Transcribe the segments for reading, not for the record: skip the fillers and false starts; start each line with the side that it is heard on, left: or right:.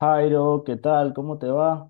left: Jairo, ¿qué tal? ¿Cómo te va?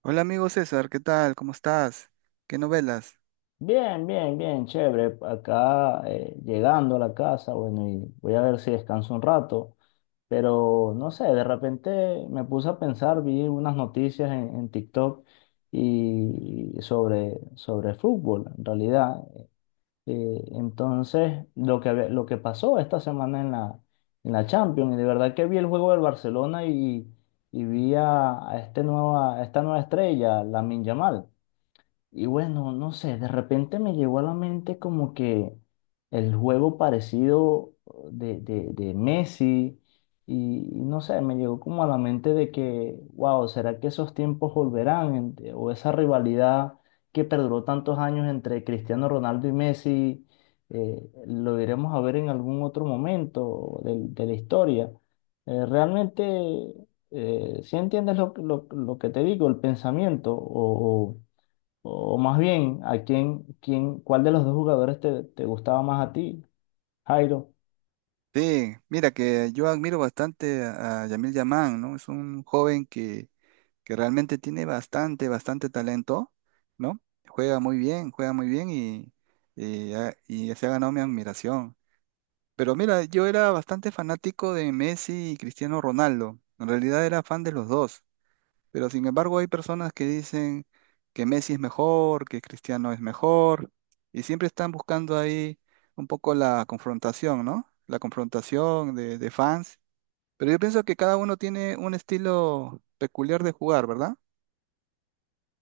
right: Hola amigo César, ¿qué tal? ¿Cómo estás? ¿Qué novelas?
left: Bien, bien, bien, chévere. Acá llegando a la casa, bueno, y voy a ver si descanso un rato, pero no sé, de repente me puse a pensar, vi unas noticias en TikTok y sobre fútbol, en realidad. Lo que pasó esta semana en la Champions, y de verdad que vi el juego del Barcelona y vi a a esta nueva estrella, Lamine Yamal. Y bueno, no sé, de repente me llegó a la mente como que el juego parecido de Messi y no sé, me llegó como a la mente de que, wow, ¿será que esos tiempos volverán? O esa rivalidad que perduró tantos años entre Cristiano Ronaldo y Messi, lo iremos a ver en algún otro momento de la historia. Eh, realmente, si entiendes lo que te digo, el pensamiento o más bien, ¿a cuál de los dos jugadores te gustaba más a ti, Jairo?
right: Sí, mira que yo admiro bastante a Yamil Yamán, ¿no? Es un joven que realmente tiene bastante, bastante talento, ¿no? Juega muy bien y y se ha ganado mi admiración. Pero mira, yo era bastante fanático de Messi y Cristiano Ronaldo. En realidad era fan de los dos. Pero sin embargo hay personas que dicen que Messi es mejor, que Cristiano es mejor, y siempre están buscando ahí un poco la confrontación, ¿no? La confrontación de fans. Pero yo pienso que cada uno tiene un estilo peculiar de jugar, ¿verdad?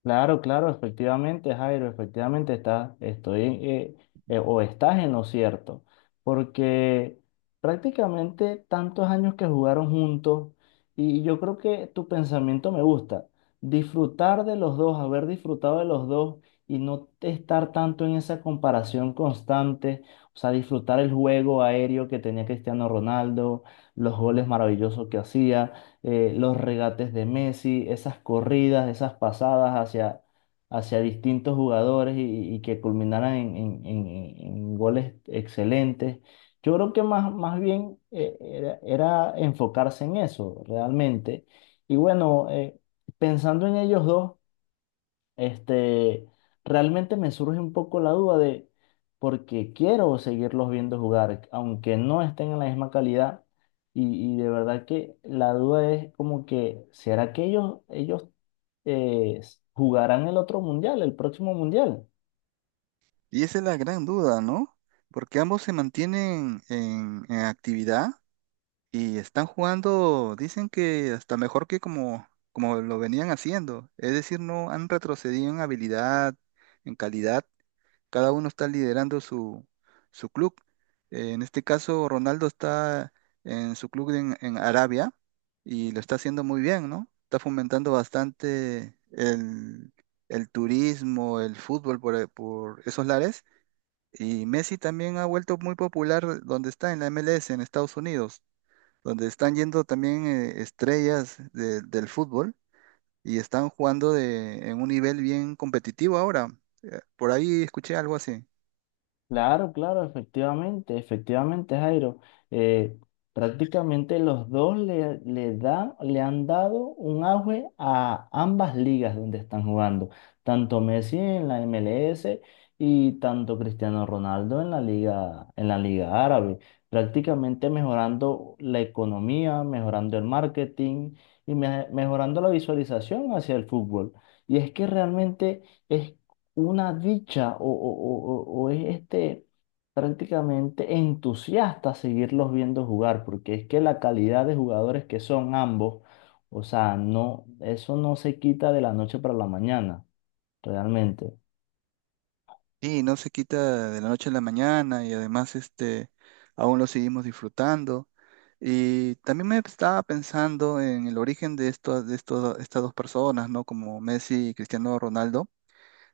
left: Claro, claro, efectivamente, Jairo, efectivamente estoy, o estás en lo cierto, porque prácticamente tantos años que jugaron juntos y yo creo que tu pensamiento me gusta, disfrutar de los dos, haber disfrutado de los dos y no estar tanto en esa comparación constante, o sea, disfrutar el juego aéreo que tenía Cristiano Ronaldo, los goles maravillosos que hacía los regates de Messi, esas corridas, esas pasadas hacia distintos jugadores y que culminaran en goles excelentes. Yo creo que más bien era enfocarse en eso realmente. Y bueno, pensando en ellos dos. Este, Realmente me surge un poco la duda de porque quiero seguirlos viendo jugar, aunque no estén en la misma calidad. Y de verdad que la duda es como que, ¿será que ellos eh, jugarán el otro mundial, el próximo mundial?
right: Y esa es la gran duda, ¿no? Porque ambos se mantienen en actividad y están jugando, dicen que hasta mejor que como, como lo venían haciendo. Es decir, no han retrocedido en habilidad, en calidad. Cada uno está liderando su, su club. En este caso, Ronaldo está en su club en Arabia y lo está haciendo muy bien, ¿no? Está fomentando bastante el turismo, el fútbol por esos lares. Y Messi también ha vuelto muy popular donde está, en la MLS, en Estados Unidos, donde están yendo también estrellas del fútbol y están jugando en un nivel bien competitivo ahora. Por ahí escuché algo así.
left: Claro, claro, efectivamente, efectivamente, Jairo. Eh, Prácticamente los dos le han dado un auge a ambas ligas donde están jugando, tanto Messi en la MLS y tanto Cristiano Ronaldo en en la liga árabe, prácticamente mejorando la economía, mejorando el marketing y mejorando la visualización hacia el fútbol. Y es que realmente es una dicha o es este prácticamente entusiasta seguirlos viendo jugar, porque es que la calidad de jugadores que son ambos, o sea, no, eso no se quita de la noche para la mañana, realmente.
right: Sí, no se quita de la noche a la mañana y además este, aún lo seguimos disfrutando. Y también me estaba pensando en el origen de estas dos personas, ¿no? Como Messi y Cristiano Ronaldo.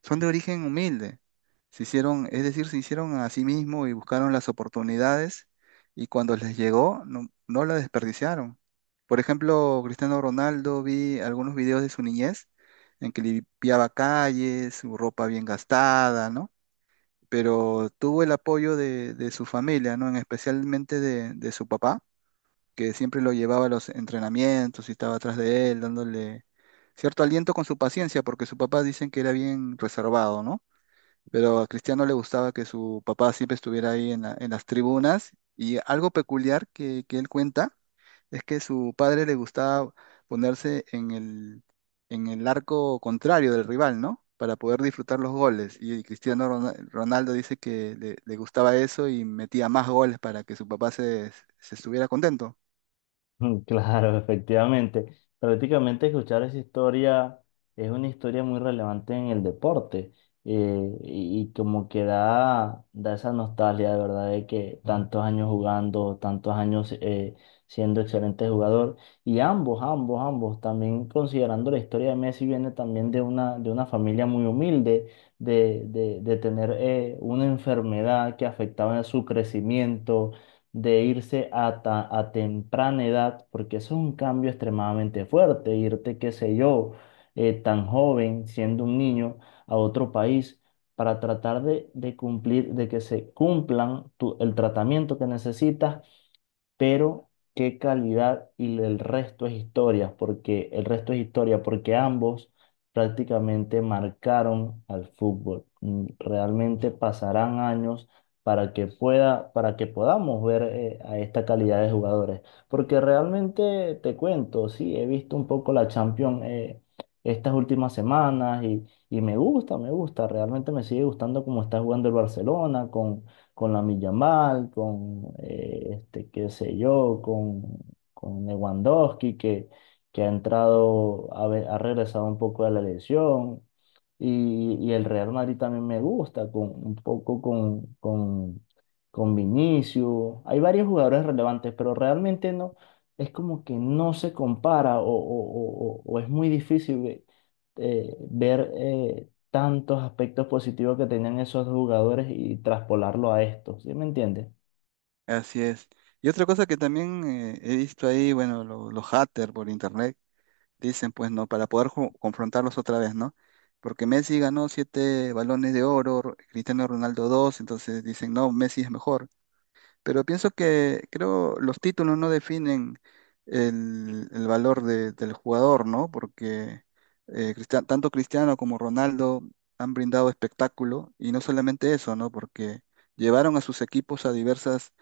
right: Son de origen humilde. Se hicieron, es decir, se hicieron a sí mismos y buscaron las oportunidades y cuando les llegó, no, no la desperdiciaron. Por ejemplo, Cristiano Ronaldo, vi algunos videos de su niñez en que limpiaba calles, su ropa bien gastada, ¿no? Pero tuvo el apoyo de su familia, ¿no? En especialmente de su papá, que siempre lo llevaba a los entrenamientos y estaba atrás de él, dándole cierto aliento con su paciencia, porque su papá dicen que era bien reservado, ¿no? Pero a Cristiano le gustaba que su papá siempre estuviera ahí en las tribunas. Y algo peculiar que él cuenta es que su padre le gustaba ponerse en el arco contrario del rival, ¿no? Para poder disfrutar los goles. Y Ronaldo dice que le gustaba eso y metía más goles para que su papá se estuviera contento.
left: Mm, claro, efectivamente. Prácticamente escuchar esa historia es una historia muy relevante en el deporte y como que da esa nostalgia de verdad de que tantos años jugando, tantos años siendo excelente jugador y ambos, también considerando la historia de Messi viene también de una familia muy humilde, de tener una enfermedad que afectaba su crecimiento de irse a temprana edad, porque eso es un cambio extremadamente fuerte, irte, qué sé yo, tan joven, siendo un niño, a otro país para tratar de cumplir, de que se cumplan el tratamiento que necesitas, pero qué calidad y el resto es historia, porque el resto es historia, porque ambos prácticamente marcaron al fútbol. Mm, realmente pasarán años para que para que podamos ver a esta calidad de jugadores, porque realmente te cuento, sí, he visto un poco la Champions estas últimas semanas y me gusta, realmente me sigue gustando cómo está jugando el Barcelona con la Yamal, con qué sé yo, con Lewandowski, que ha entrado, ha regresado un poco de la lesión. Y el Real Madrid también me gusta, con, un poco con Vinicius. Hay varios jugadores relevantes, pero realmente no, es como que no se compara o es muy difícil ver tantos aspectos positivos que tenían esos jugadores y traspolarlo a esto, ¿sí me entiendes?
right: Así es. Y otra cosa que también he visto ahí, bueno, los haters por internet dicen, pues, ¿no? Para poder confrontarlos otra vez, ¿no? Porque Messi ganó 7 balones de oro, Cristiano Ronaldo dos, entonces dicen, no, Messi es mejor. Pero pienso que creo los títulos no definen el valor del jugador, ¿no? Porque tanto Cristiano como Ronaldo han brindado espectáculo y no solamente eso, ¿no? Porque llevaron a sus equipos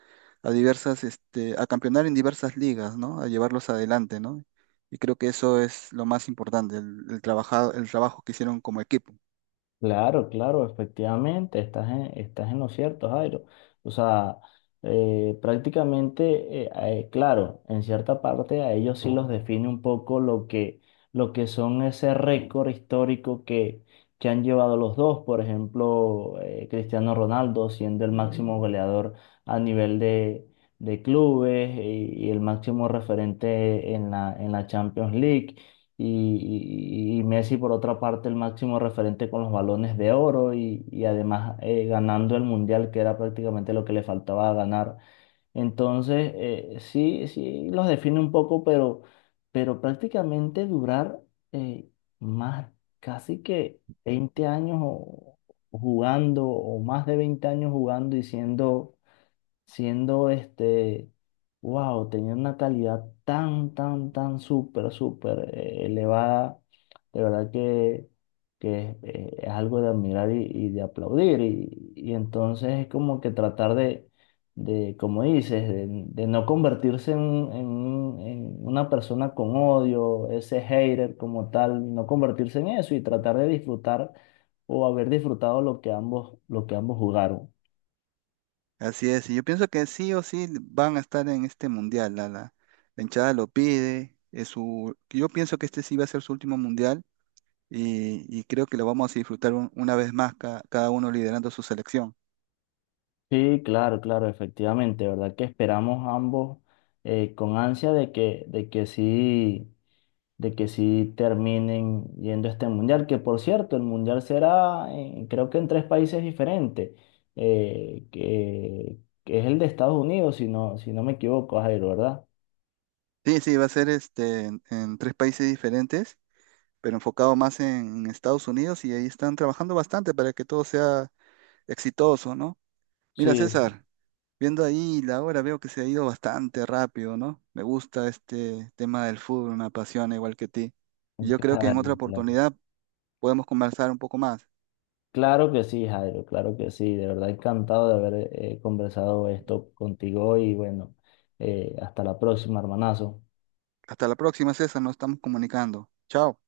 right: a diversas, este, a campeonar en diversas ligas, ¿no? A llevarlos adelante, ¿no? Y creo que eso es lo más importante, el, el trabajo que hicieron como equipo.
left: Claro, claro, efectivamente, estás en lo cierto, Jairo. O sea, claro, en cierta parte a ellos sí los define un poco lo que son ese récord histórico que han llevado los dos. Por ejemplo, Cristiano Ronaldo siendo el máximo goleador a nivel de clubes y el máximo referente en la Champions League y, y Messi por otra parte el máximo referente con los balones de oro y además ganando el Mundial que era prácticamente lo que le faltaba ganar. Entonces, sí los define un poco, pero prácticamente durar eh, más, casi que 20 años jugando o más de 20 años jugando y siendo wow, tenía una calidad tan súper, súper elevada, de verdad que es algo de admirar y de aplaudir. Y entonces es como que tratar de como dices, de no convertirse en una persona con odio, ese hater como tal, no convertirse en eso y tratar de disfrutar o haber disfrutado lo que ambos jugaron.
right: Así es, y yo pienso que sí o sí van a estar en este mundial. La hinchada lo pide. Es su, yo pienso que este sí va a ser su último mundial y creo que lo vamos a disfrutar una vez más, cada uno liderando su selección.
left: Sí, claro, claro, efectivamente, ¿verdad? Que esperamos ambos con ansia de que, de que sí terminen yendo a este mundial, que por cierto, el mundial será, creo que en tres países diferentes, eh, que, que es el de Estados Unidos, si no, si no me equivoco, Jairo, ¿verdad?
right: Sí, sí, va a ser este, en 3 países diferentes, pero enfocado más en, Estados Unidos y ahí están trabajando bastante para que todo sea exitoso, ¿no? Mira,
left: Sí, sí,
right: César, viendo ahí la hora, veo que se ha ido bastante rápido, ¿no? Me gusta este tema del fútbol, me apasiona igual que ti. Y yo creo que en
left: claro,
right: otra
left: claro.
right: oportunidad podemos conversar un poco más.
left: Claro que sí, Jairo, claro que sí, de verdad encantado de haber conversado esto contigo y bueno, hasta la próxima, hermanazo.
right: Hasta la próxima, César, nos estamos comunicando. Chao.